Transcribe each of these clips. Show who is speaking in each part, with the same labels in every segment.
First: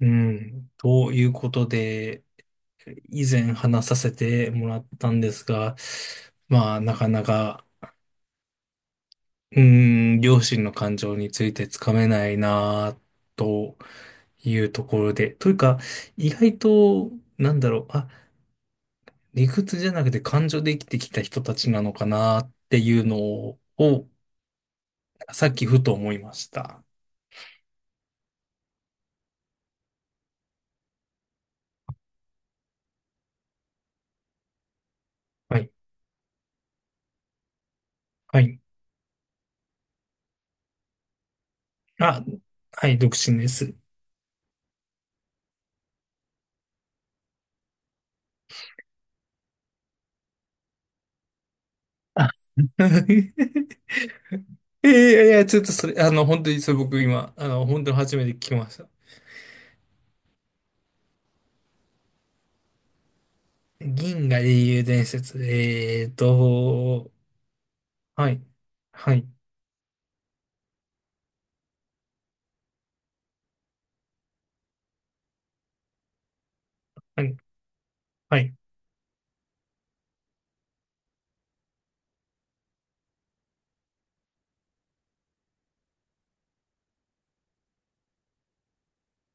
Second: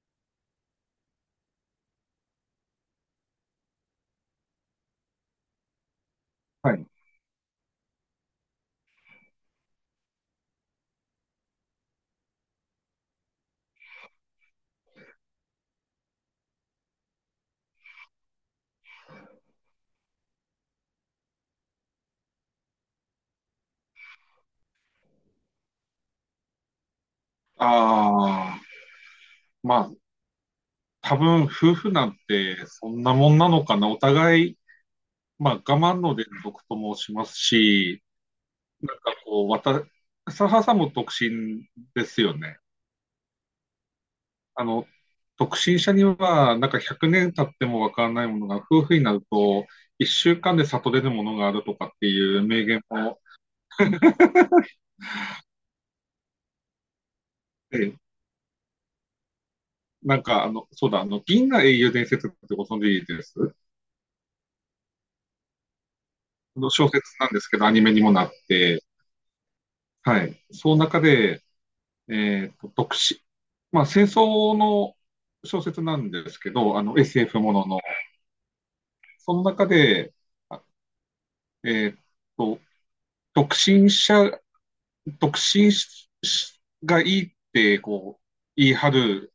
Speaker 1: うん。ということで、以前話させてもらったんですが、ま
Speaker 2: は
Speaker 1: あ、
Speaker 2: い。
Speaker 1: なかなか、うん、両親の感情についてつかめないな、というところで。というか、意外と、なんだろう、あ、理屈じゃなくて感情で生きてきた人たちなのかな、っていうのをさっきふと思いました。
Speaker 2: ああ、まあ、多分夫婦なんてそんなもんなのかな。お互い、まあ、
Speaker 1: は
Speaker 2: 我
Speaker 1: い。
Speaker 2: 慢の連続と申しますし、
Speaker 1: はい。
Speaker 2: なんかこう、サハさんも独身です
Speaker 1: あ、
Speaker 2: よね。
Speaker 1: はい、独身です。
Speaker 2: あの、独身者には、なんか100年経ってもわからないものが、夫婦になると、1週間で悟れるものがあるとかって
Speaker 1: あ
Speaker 2: いう名言も。
Speaker 1: えーいやいや、ちょっとそれ、あの、本当にそれ僕今、あの、本
Speaker 2: え
Speaker 1: 当
Speaker 2: え。
Speaker 1: に初めて聞きました。
Speaker 2: なんか、そうだ、銀河英雄伝説ってご存知です？
Speaker 1: 銀河英雄伝説。えー
Speaker 2: あの小説
Speaker 1: と、
Speaker 2: なんですけど、アニメにもな
Speaker 1: は
Speaker 2: っ
Speaker 1: い、
Speaker 2: て。
Speaker 1: はい、
Speaker 2: はい。その中で、特殊。まあ、戦争の小説なんですけど、
Speaker 1: はい、
Speaker 2: SF ものの。
Speaker 1: はい、
Speaker 2: その中で、あえっと、独身者、独身がいいって、こう、言い張る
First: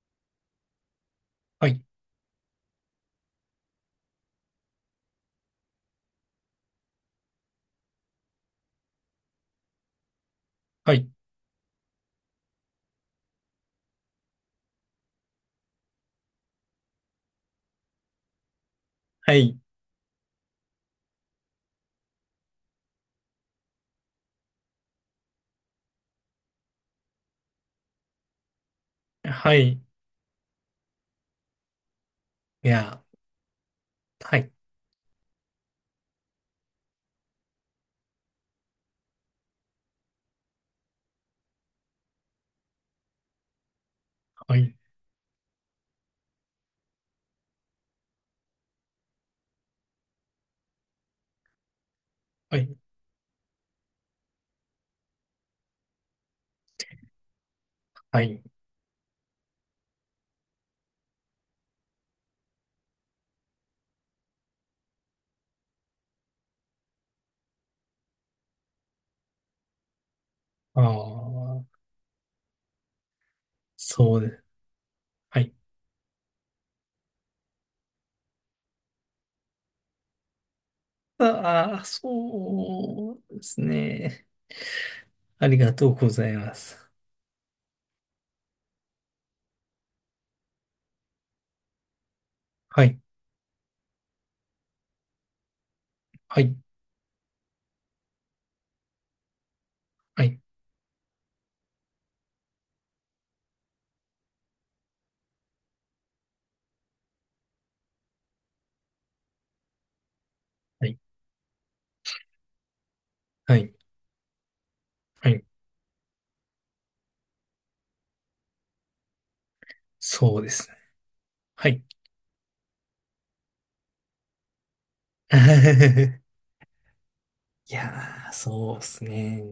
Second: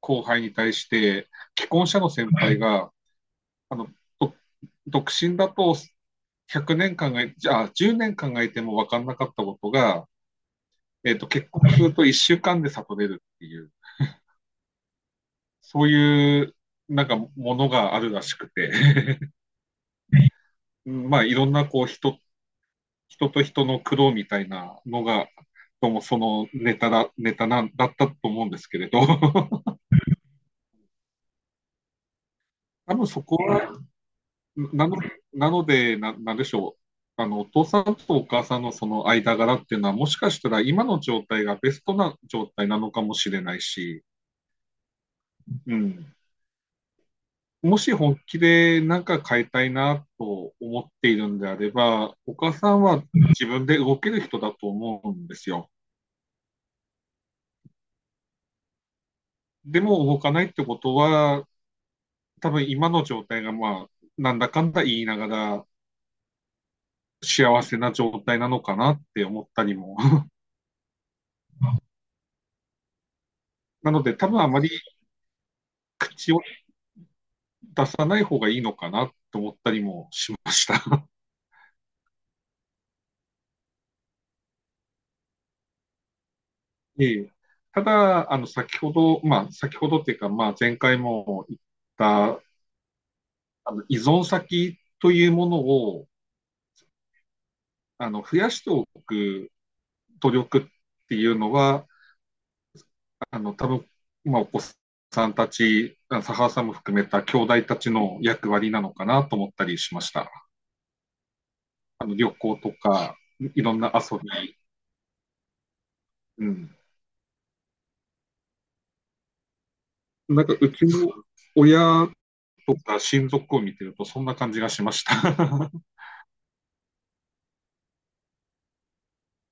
Speaker 2: 後輩に対して、
Speaker 1: は
Speaker 2: 既
Speaker 1: い、
Speaker 2: 婚者の先輩が、あの、と独身だと1 0年考え、じゃあ、10年考えても分かんなかったことが、
Speaker 1: はい、
Speaker 2: 結婚すると1週間で悟れるっていう。そういうなんかものがあるらしくて、
Speaker 1: はい、
Speaker 2: まあいろんなこう人と人の苦労みたいなのが、どうもそのネタなんだったと思うんですけれど、
Speaker 1: は い、い
Speaker 2: 多
Speaker 1: や、
Speaker 2: 分そこは、
Speaker 1: はい、
Speaker 2: なのなんでしょう。お父さんとお母さんのその間柄っていうのは、もしかしたら今の状態がベストな状態なのかもしれないし。
Speaker 1: はい、
Speaker 2: うん。もし本気で何か変えたいなと思っているんであれば、お母
Speaker 1: は
Speaker 2: さ
Speaker 1: い、
Speaker 2: んは自分で動ける人だと思うんですよ。
Speaker 1: はい、
Speaker 2: でも動かないってことは、多分今の状態がまあ、なんだかんだ言いながら幸せな状態なのかなって思ったりも。
Speaker 1: ああ、
Speaker 2: なので
Speaker 1: そうで
Speaker 2: 多分
Speaker 1: す。
Speaker 2: あまり
Speaker 1: はい。
Speaker 2: 口を出さない方がいいのかなと思ったりもしました。
Speaker 1: ああ、そうですね。ありがとうございます。
Speaker 2: ええ。ただ、先ほど、まあ、先ほどっていうか、まあ、前回も言った
Speaker 1: はい、
Speaker 2: 依存先というものを
Speaker 1: はい、
Speaker 2: 増やしておく
Speaker 1: は
Speaker 2: 努
Speaker 1: い、
Speaker 2: 力っていうのは、多分今お子さんたち、佐原さんも含めた兄弟たちの役割なのかなと思ったりしました。
Speaker 1: はい、
Speaker 2: 旅行とか、
Speaker 1: は
Speaker 2: い
Speaker 1: い、
Speaker 2: ろんな遊び。
Speaker 1: はい、
Speaker 2: うん。
Speaker 1: そう
Speaker 2: なん
Speaker 1: で
Speaker 2: か
Speaker 1: す
Speaker 2: う
Speaker 1: ね。
Speaker 2: ちの
Speaker 1: はい。
Speaker 2: 親とか親族を見てると、そんな感じがしました。
Speaker 1: いやー、そうですね。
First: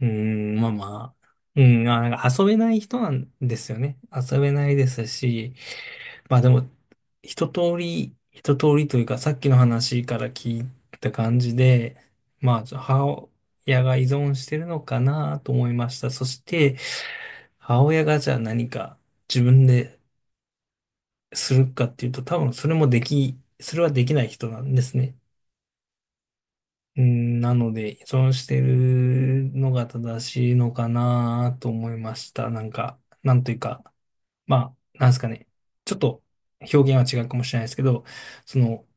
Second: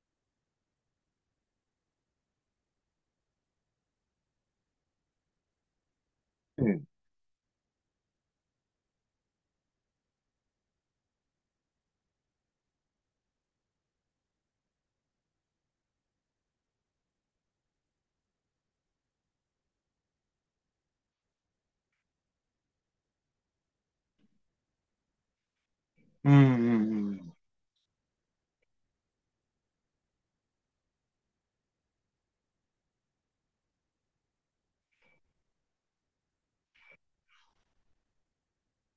Speaker 1: うーん、まあまあ。うん、まあ、なんか遊べない人なんですよね。遊べないですし、まあで
Speaker 2: う
Speaker 1: も、
Speaker 2: ん、
Speaker 1: 一通りというか、さっきの話から聞いた感じで、まあ、母親が依存してるのかなと思いました。そして、母親がじゃあ何か自分でするかっていうと、多分それもでき、それはできない人なんですね。
Speaker 2: うん、う
Speaker 1: う
Speaker 2: ん、
Speaker 1: ん、なので、依存してるのが正しいのかなと思いました。なんか、なんというか、まあ、なんですかね。ちょっと表現は違うかもしれないですけど、その、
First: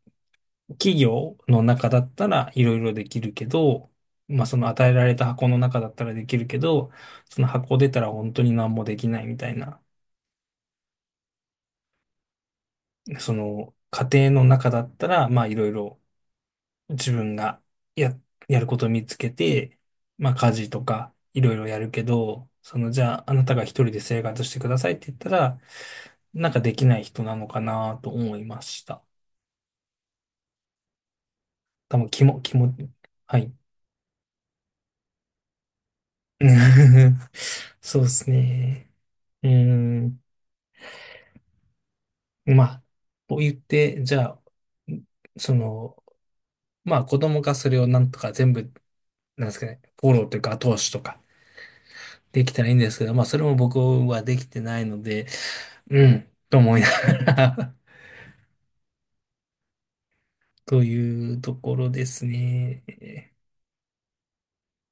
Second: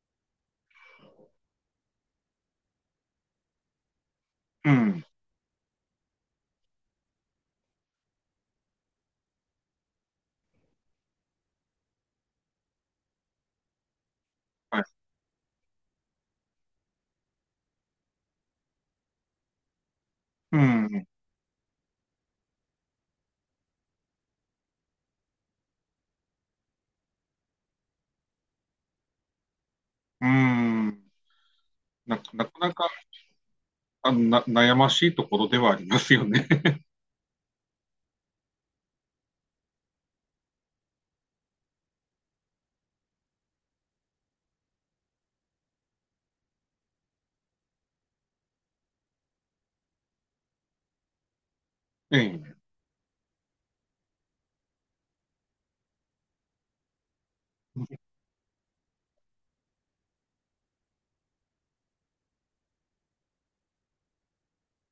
Speaker 1: 企業の中だったらいろいろできるけど、まあ、その
Speaker 2: うん。う
Speaker 1: 与えら
Speaker 2: ん、
Speaker 1: れた箱の中だったらできるけど、その箱出たら本当に何もできないみたいな、その、家庭の中だ
Speaker 2: はい。
Speaker 1: ったら、まあ、いろいろ自分がや、やることを見つけて、まあ家
Speaker 2: う
Speaker 1: 事と
Speaker 2: ん、
Speaker 1: かいろいろやるけど、そのじゃああなたが一人で生活してくださいって言ったら、なんかできない人なのかなと思いました。
Speaker 2: うん。
Speaker 1: 多分気も、
Speaker 2: な
Speaker 1: 気
Speaker 2: かな
Speaker 1: も、
Speaker 2: か
Speaker 1: はい。
Speaker 2: あのな悩ましいところではありますよね。
Speaker 1: そうですね。うーん。まあ、と言って、じゃあ、その、まあ子供がそれをなんとか全部、なんですかね、フォローというか後押しとか
Speaker 2: え
Speaker 1: でき
Speaker 2: え。
Speaker 1: たらいいんですけど、まあそれも僕はできてないので、うん、と思いながら というところですね。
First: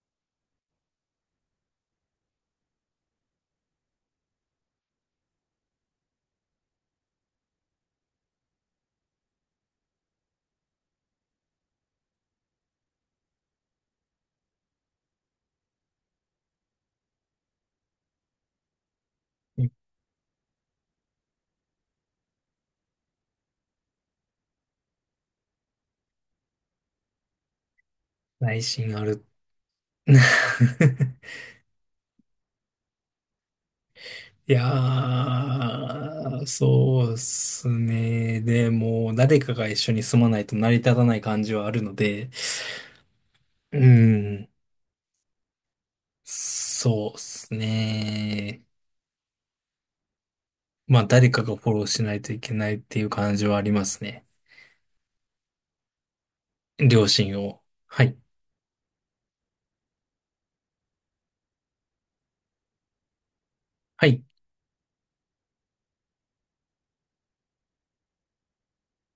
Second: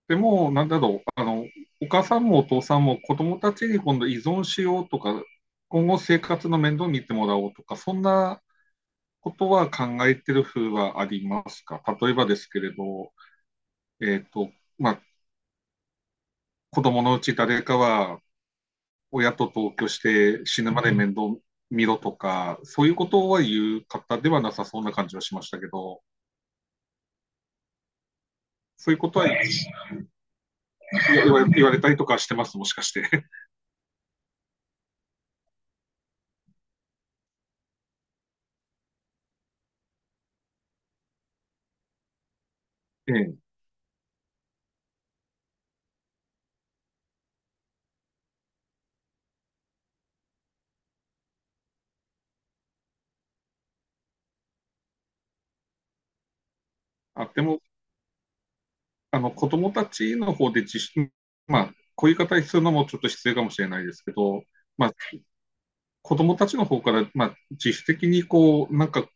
Speaker 2: でも、なんだろう、お母さんもお父さんも子供たちに今度依存しようとか、今後生活の面倒を見てもらおうとか、そんなことは考えてる風はありますか？例えばですけれど、えっと、まあ、子供のうち誰かは親と同居して死ぬまで面倒見ろとか、そういうことは言う方ではなさそうな感じはしましたけど、
Speaker 1: 内
Speaker 2: そう
Speaker 1: 心
Speaker 2: いう
Speaker 1: あ
Speaker 2: こと
Speaker 1: る。
Speaker 2: は 言われたりとかしてます、もしかして？
Speaker 1: いやー、そうっすね。でも、誰かが一緒に住まないと成り立たない感じはあるので、
Speaker 2: ええ。
Speaker 1: うん、そうっすね。まあ、誰かがフォローしないといけないっていう感じはありますね。両親
Speaker 2: でも、
Speaker 1: を。はい、
Speaker 2: 子供たちの方でまあ、こういう言い方するのもちょっと失礼かもしれないです
Speaker 1: は
Speaker 2: け
Speaker 1: い、
Speaker 2: ど、まあ、子供たちの方から、まあ、自主的にこう、なんか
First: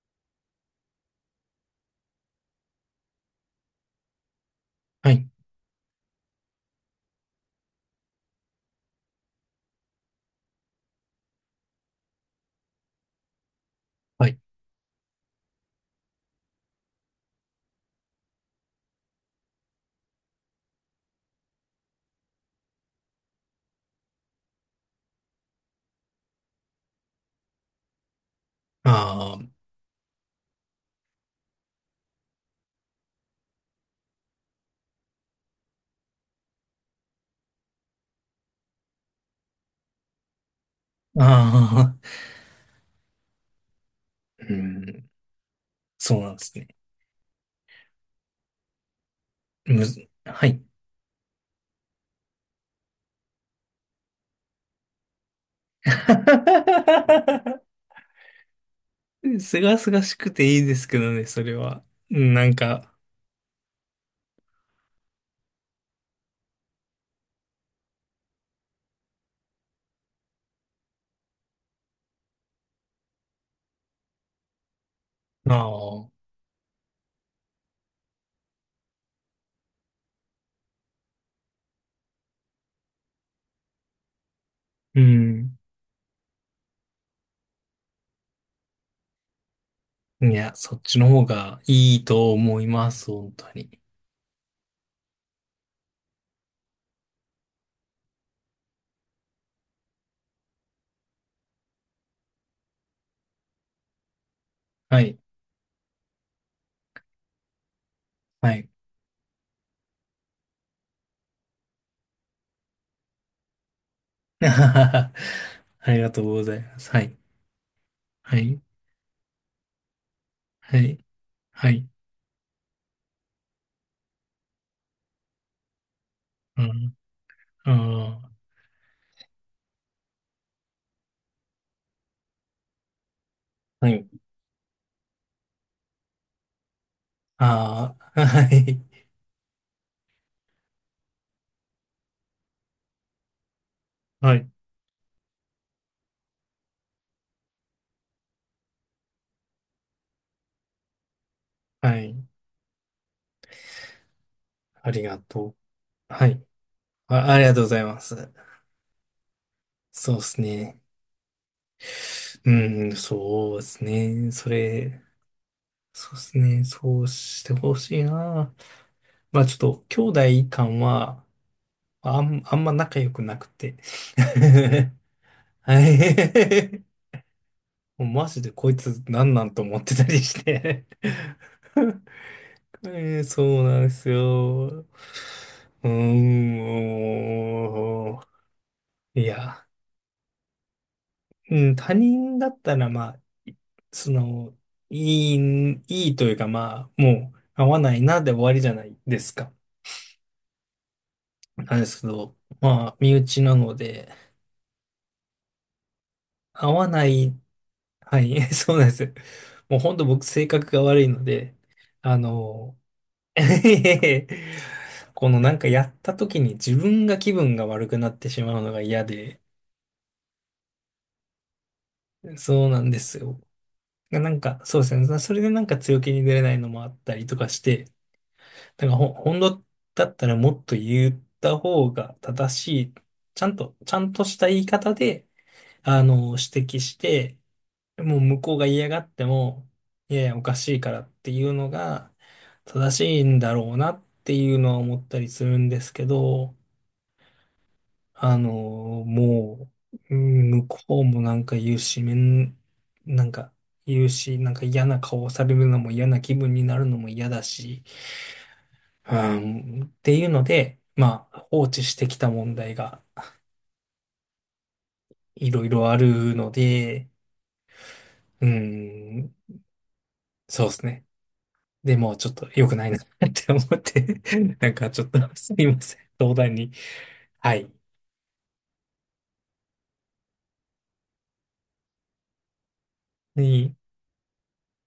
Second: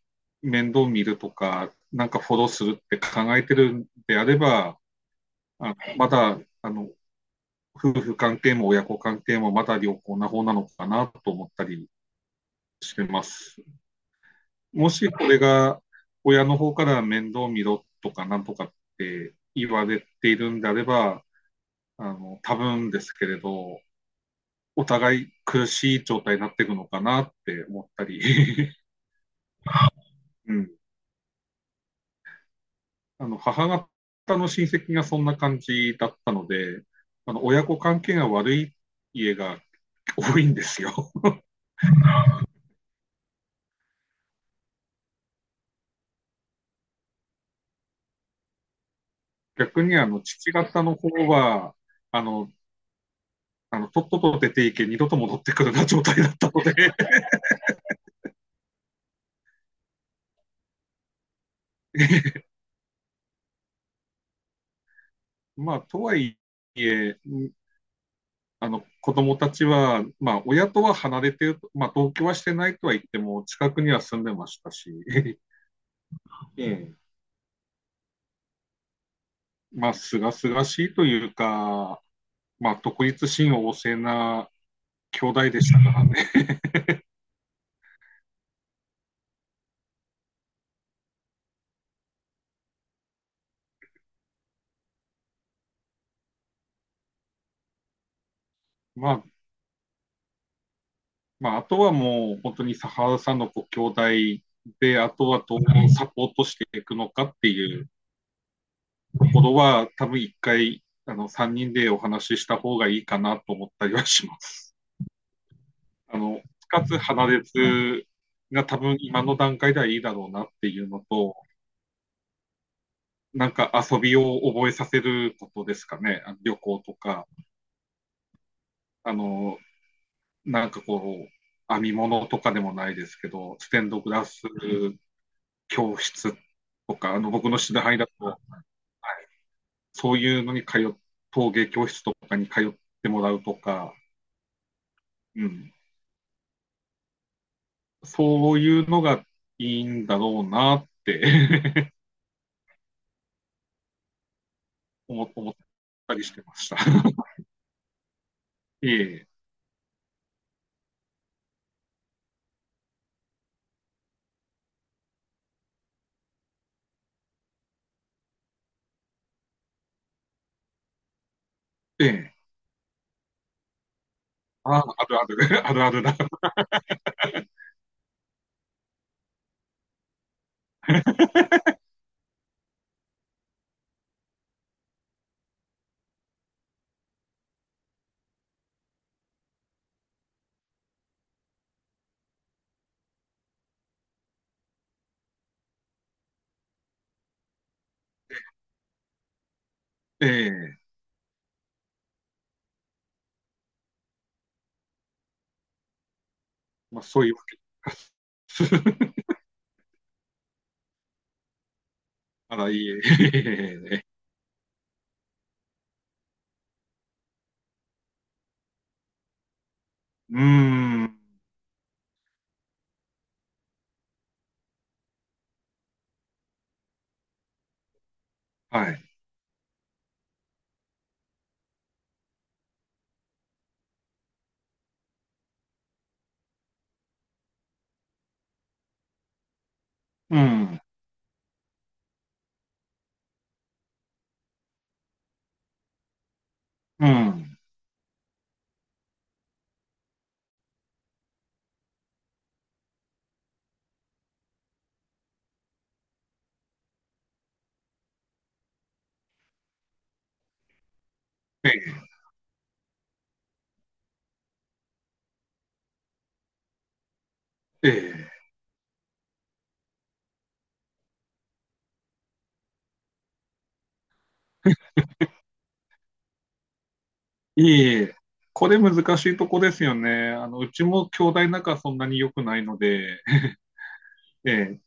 Speaker 2: 面倒見るとか、なんかフォローするって考えてるんであれば、
Speaker 1: はい、
Speaker 2: まだ、夫婦関係も親子関係もまだ良好な方なのかなと思ったりしてます。
Speaker 1: はい。
Speaker 2: もしこれが親の方から面倒見ろとかなんとかって言われているんであれば、多分ですけれど、お互い苦しい状態になっていくのかなって思ったり。
Speaker 1: あー、
Speaker 2: うん。母方の親戚がそんな感じだったので、親子関係が悪い家が多いんですよ。
Speaker 1: あー、うんそうなんですね。
Speaker 2: 逆
Speaker 1: む
Speaker 2: に
Speaker 1: ず、は
Speaker 2: 父
Speaker 1: い。
Speaker 2: 方の方は、あの、とっとと出ていけ、二度と戻ってくるな状態だったので、
Speaker 1: すがすがしくていいですけどね、それは。うんなんか、
Speaker 2: まあ、とはいえ、子供たちは、まあ、親とは離れてる、まあ、同居はしてないとは言っても、近くには住んでましたし、
Speaker 1: ああ、
Speaker 2: ええ。まあ、すがすがしいというか、まあ、独立心旺盛な
Speaker 1: う
Speaker 2: 兄弟
Speaker 1: ん。
Speaker 2: でしたからね。
Speaker 1: いや、そっちの方がいいと思います、本当に。
Speaker 2: まあ、まあ、あとはもう、本当に佐原さんのご兄弟で、
Speaker 1: は
Speaker 2: あ
Speaker 1: い、
Speaker 2: とはどうサポートしていくのかっていう
Speaker 1: はい。
Speaker 2: ところは、多分一回、3人でお話しした方がいいかなと思ったりはしま す。
Speaker 1: ありが
Speaker 2: あ
Speaker 1: とうご
Speaker 2: の、
Speaker 1: ざいま
Speaker 2: か
Speaker 1: す。
Speaker 2: つ
Speaker 1: はい、
Speaker 2: 鼻熱
Speaker 1: はい、
Speaker 2: が多分今の段階ではいいだろうなって
Speaker 1: は
Speaker 2: いうの
Speaker 1: い、
Speaker 2: と、
Speaker 1: はい。
Speaker 2: なんか遊びを覚えさせることですかね。旅
Speaker 1: う
Speaker 2: 行と
Speaker 1: ん、
Speaker 2: か、
Speaker 1: あー
Speaker 2: あの、なんかこう、編み物とかでもないですけど、ステ
Speaker 1: は
Speaker 2: ンド
Speaker 1: い。
Speaker 2: グラス教室とか、僕の知り合
Speaker 1: あ
Speaker 2: いだ
Speaker 1: あ、
Speaker 2: と、
Speaker 1: はい、
Speaker 2: そういうのに陶芸教室とかに通ってもらうとか、
Speaker 1: はい、
Speaker 2: うん、そういうのがいいんだろうなって
Speaker 1: はい。あり が
Speaker 2: 思っ
Speaker 1: とう。
Speaker 2: たり
Speaker 1: は
Speaker 2: して
Speaker 1: い。
Speaker 2: ました。
Speaker 1: あ、ありがとうございます。
Speaker 2: いえいえ。
Speaker 1: そうですね。うん、そうですね。それ、そうですね。そうしてほしいな。まあちょっと、兄弟間は、
Speaker 2: ええ。
Speaker 1: あんま仲良くなくて。
Speaker 2: ああ、あるある、あ
Speaker 1: は
Speaker 2: るあるだ。
Speaker 1: い。もうマジでこいつなんなんと思ってたりして えーそうなんですよ。うーん。いや。うん、他人だったら、まあ、いその、いいというか、まあ、もう、合わないなで終わりじゃないですか。
Speaker 2: ええ。
Speaker 1: なんですけど、まあ、身内なので、合わ
Speaker 2: まあ、
Speaker 1: な
Speaker 2: そういう
Speaker 1: い、
Speaker 2: わけです。
Speaker 1: はい、そうなんです。もう本当僕性格が悪いので、あ
Speaker 2: あら、い
Speaker 1: の、
Speaker 2: いえ。ええ。
Speaker 1: このなんかやった時に自分が気分が悪くなってしまうのが嫌で、
Speaker 2: うーん。
Speaker 1: そうなんですよ。なんか、そうですね。それでなんか強気に出れないのもあったりとかして、だか
Speaker 2: は
Speaker 1: ら
Speaker 2: い。
Speaker 1: ほ、本当だったらもっと言った方が正しい、ちゃんとした言い方で、あの、指摘して、もう向こうが嫌がっても、いやいや、
Speaker 2: う
Speaker 1: おかしい
Speaker 2: ん。
Speaker 1: からっていうのが正しいんだろうなっていうのは思ったりするんですけど、
Speaker 2: うん。
Speaker 1: あの、もう、うん向こうもなんか言うし、なんか言うし、なんか嫌な顔をされるのも嫌な気分になるのも嫌だし、うん、っていうので、まあ、放
Speaker 2: え
Speaker 1: 置して
Speaker 2: え。
Speaker 1: きた問題がいろいろあるので、
Speaker 2: え
Speaker 1: うん、そうですね。でも、ちょっと良くないな って思って、なんかちょっとすみません。相談に。は
Speaker 2: え。い
Speaker 1: い。
Speaker 2: えいえ。これ難しいとこですよね。うちも兄弟仲そんなに良くないので、
Speaker 1: に、
Speaker 2: ええ。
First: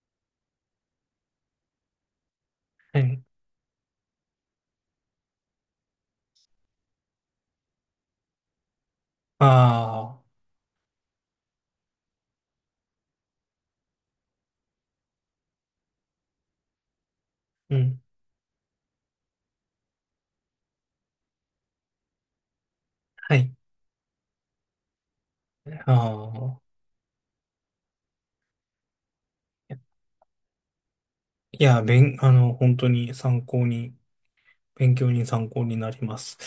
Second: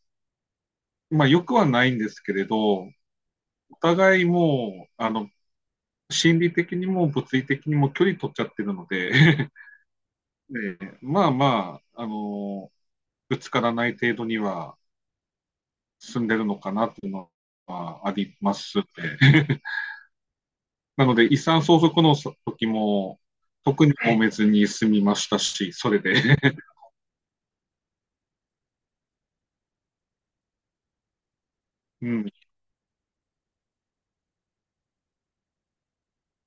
Speaker 2: まあ、良くはないんですけれど、
Speaker 1: はい。
Speaker 2: お互いもう、心理的にも物理的にも距離取っちゃってるので、
Speaker 1: ああ、
Speaker 2: ええ。まあまあ、ぶつからない程度には進んでるのかなっていうの
Speaker 1: うん、
Speaker 2: はありますね。なので、遺産相続の時も、
Speaker 1: はい。
Speaker 2: 特に揉めずに済みましたし、そ
Speaker 1: あ
Speaker 2: れで、
Speaker 1: あ、
Speaker 2: う
Speaker 1: あ
Speaker 2: ん。
Speaker 1: の、本当に参考に、勉強に参考になります。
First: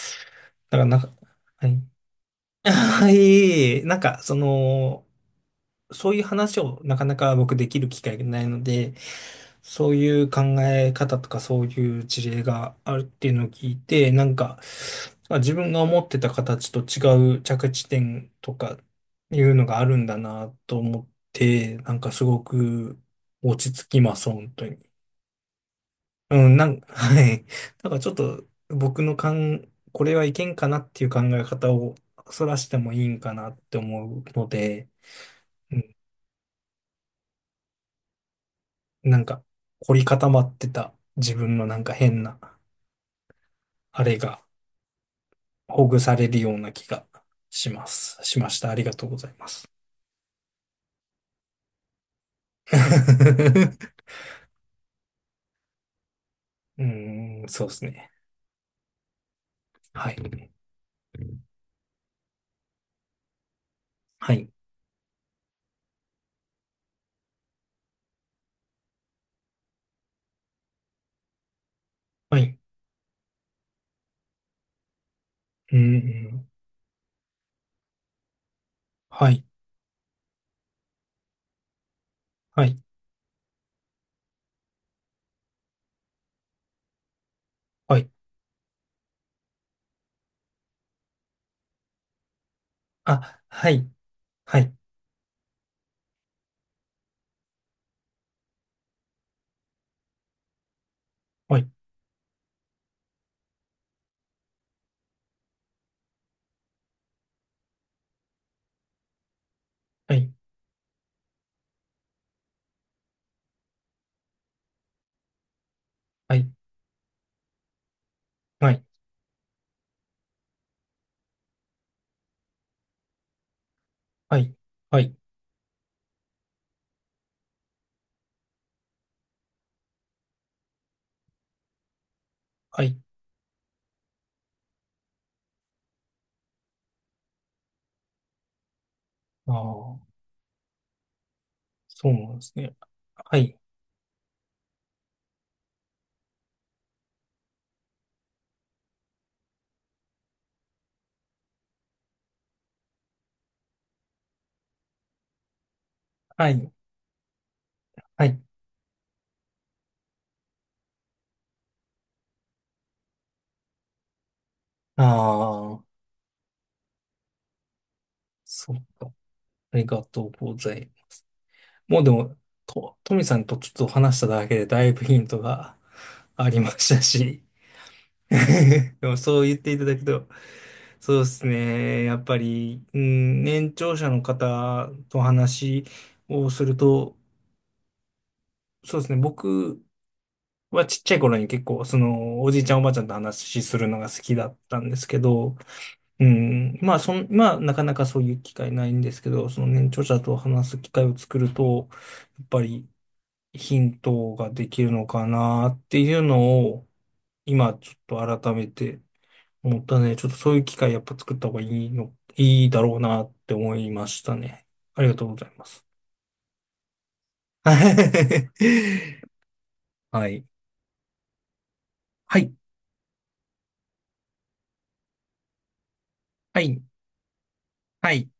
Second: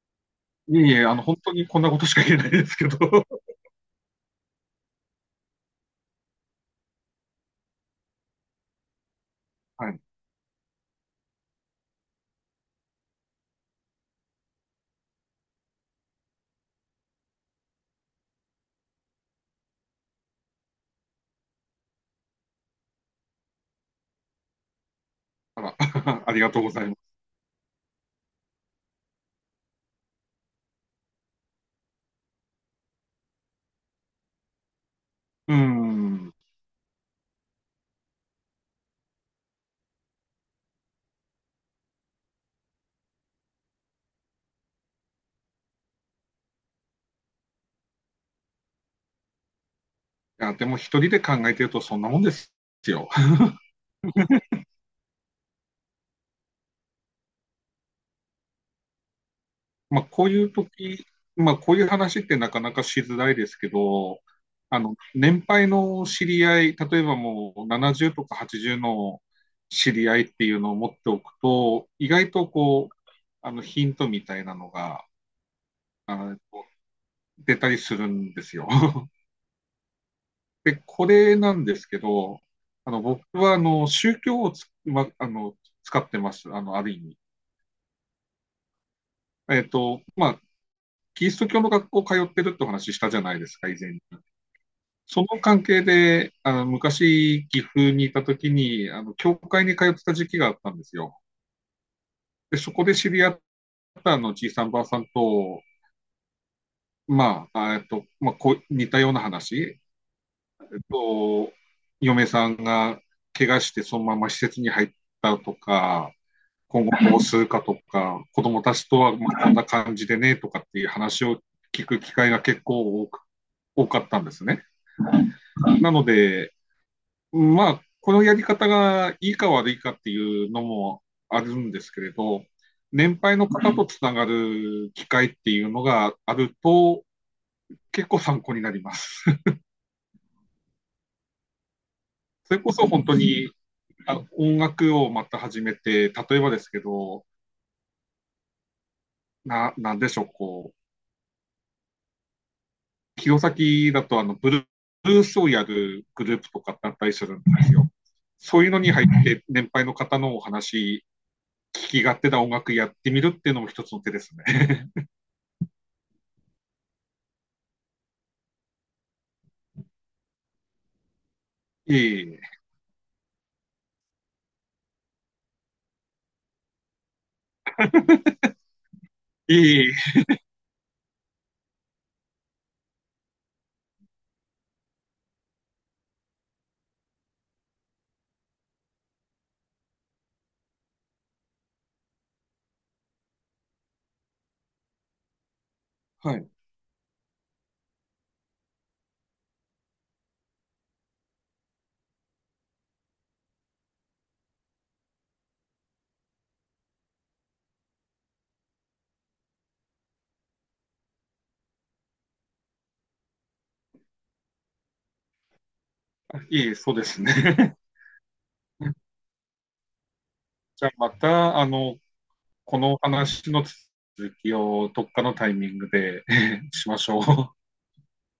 Speaker 1: だか
Speaker 2: いえ
Speaker 1: ら、
Speaker 2: い
Speaker 1: なん
Speaker 2: え、
Speaker 1: か、
Speaker 2: 本当
Speaker 1: は
Speaker 2: にこ
Speaker 1: い。
Speaker 2: んなことしか言えないで すけど、
Speaker 1: は い。なんか、その、そういう話をなかなか僕できる機会がないので、
Speaker 2: は
Speaker 1: そう
Speaker 2: い。
Speaker 1: いう考え方とかそういう事例があるっていうのを聞いて、なんか、まあ自分が思ってた形と違う着地点とかいうのがあるんだなと思って、なんかすごく落ち着きます、本当に。
Speaker 2: あら あ
Speaker 1: う
Speaker 2: りが
Speaker 1: ん、
Speaker 2: とう
Speaker 1: な
Speaker 2: ご
Speaker 1: ん、
Speaker 2: ざ います。
Speaker 1: はい。だからちょっと僕の感、これはいけんかなっていう考え方をそらしてもいいんかなって思うので、
Speaker 2: うん。
Speaker 1: なんか凝り固まってた自分のなんか変な、あれがほぐされるような気がします。しました。ありがとうございます。
Speaker 2: いや、でも一人で考えてるとそんなもんですよ。
Speaker 1: うーん、そうですね。
Speaker 2: まあ、
Speaker 1: は
Speaker 2: こうい
Speaker 1: い。
Speaker 2: う時、まあ、こういう話ってなかなかしづらいですけど、
Speaker 1: はい。
Speaker 2: 年配の知り合い、例えばもう70とか80の知り合いっていうのを持っておくと、意外
Speaker 1: は
Speaker 2: と
Speaker 1: い。
Speaker 2: こう、ヒントみたいなのが、
Speaker 1: う
Speaker 2: あ
Speaker 1: ー
Speaker 2: の、
Speaker 1: ん。
Speaker 2: 出たりするんですよ。
Speaker 1: はい。
Speaker 2: で、これなんですけど、
Speaker 1: はい。
Speaker 2: 僕は、宗教をつ、ま、あの、使ってます。ある意味。
Speaker 1: はい。
Speaker 2: まあ、キリスト教の学校通ってるってお話したじゃない
Speaker 1: あ、
Speaker 2: ですか、
Speaker 1: は
Speaker 2: 以
Speaker 1: い。
Speaker 2: 前に。
Speaker 1: はい。
Speaker 2: その関係で、昔、岐阜にいた時に、教会に通ってた時期があったんですよ。
Speaker 1: はい。
Speaker 2: で、そこで知り合ったじいさんばあさんと、まあ、まあ、こう、似たような話、
Speaker 1: はい。
Speaker 2: えっと、嫁さんが怪我してそのまま施設に入ったとか、
Speaker 1: はい。
Speaker 2: 今後どうするかとか、子供
Speaker 1: は
Speaker 2: た
Speaker 1: い。
Speaker 2: ちとはまあこんな感じでね、とかっていう話を聞く機会が結構多かったんで
Speaker 1: は
Speaker 2: す
Speaker 1: い。
Speaker 2: ね。
Speaker 1: はい。
Speaker 2: なので、まあ、このやり方がいいか悪いかっていうのもあるんですけれど、
Speaker 1: はい。
Speaker 2: 年配の方とつながる機会っていうのがあると、結構参考になります。
Speaker 1: ああ、そうなんです
Speaker 2: それこ
Speaker 1: ね。
Speaker 2: そ本当
Speaker 1: は
Speaker 2: に
Speaker 1: い。
Speaker 2: 音楽をまた始めて、例えばですけど、なんでしょう、こう、弘前だとあのブルースをやるグルー
Speaker 1: は
Speaker 2: プと
Speaker 1: い。
Speaker 2: かだったりするんですよ。
Speaker 1: はい。
Speaker 2: そういうのに入って、年配の方のお話、聞き勝手な音楽やってみるっていうのも一つの手ですね。
Speaker 1: ああ、そっか。ありがとうございます。
Speaker 2: い
Speaker 1: もうで
Speaker 2: え
Speaker 1: も、
Speaker 2: い
Speaker 1: トミさんとちょっと話しただけでだいぶヒントがありましたし、でもそう
Speaker 2: え、
Speaker 1: 言ってい
Speaker 2: いえ
Speaker 1: た
Speaker 2: い
Speaker 1: だくと、そうですね。やっぱり、うん、年長者の方と話をすると、そうですね。僕はちっちゃい頃に結構、その、おじいちゃんおばあちゃんと話しするのが好きだったんですけど、う
Speaker 2: はい。
Speaker 1: ん、まあ、そん、まあ、なかなかそういう機会ないんですけど、その年長者と話す機会を作ると、やっぱり、ヒントができるのかなっていうのを、今ちょっと改めて思ったね。ちょっとそういう機会やっぱ作った方がいいいいだろうなって思いましたね。ありがとうございます。
Speaker 2: いい、そうですね。
Speaker 1: はい。
Speaker 2: じゃあまた、
Speaker 1: はい。
Speaker 2: この話の続きをどっかのタイミングで
Speaker 1: は い。
Speaker 2: しましょう。
Speaker 1: はい。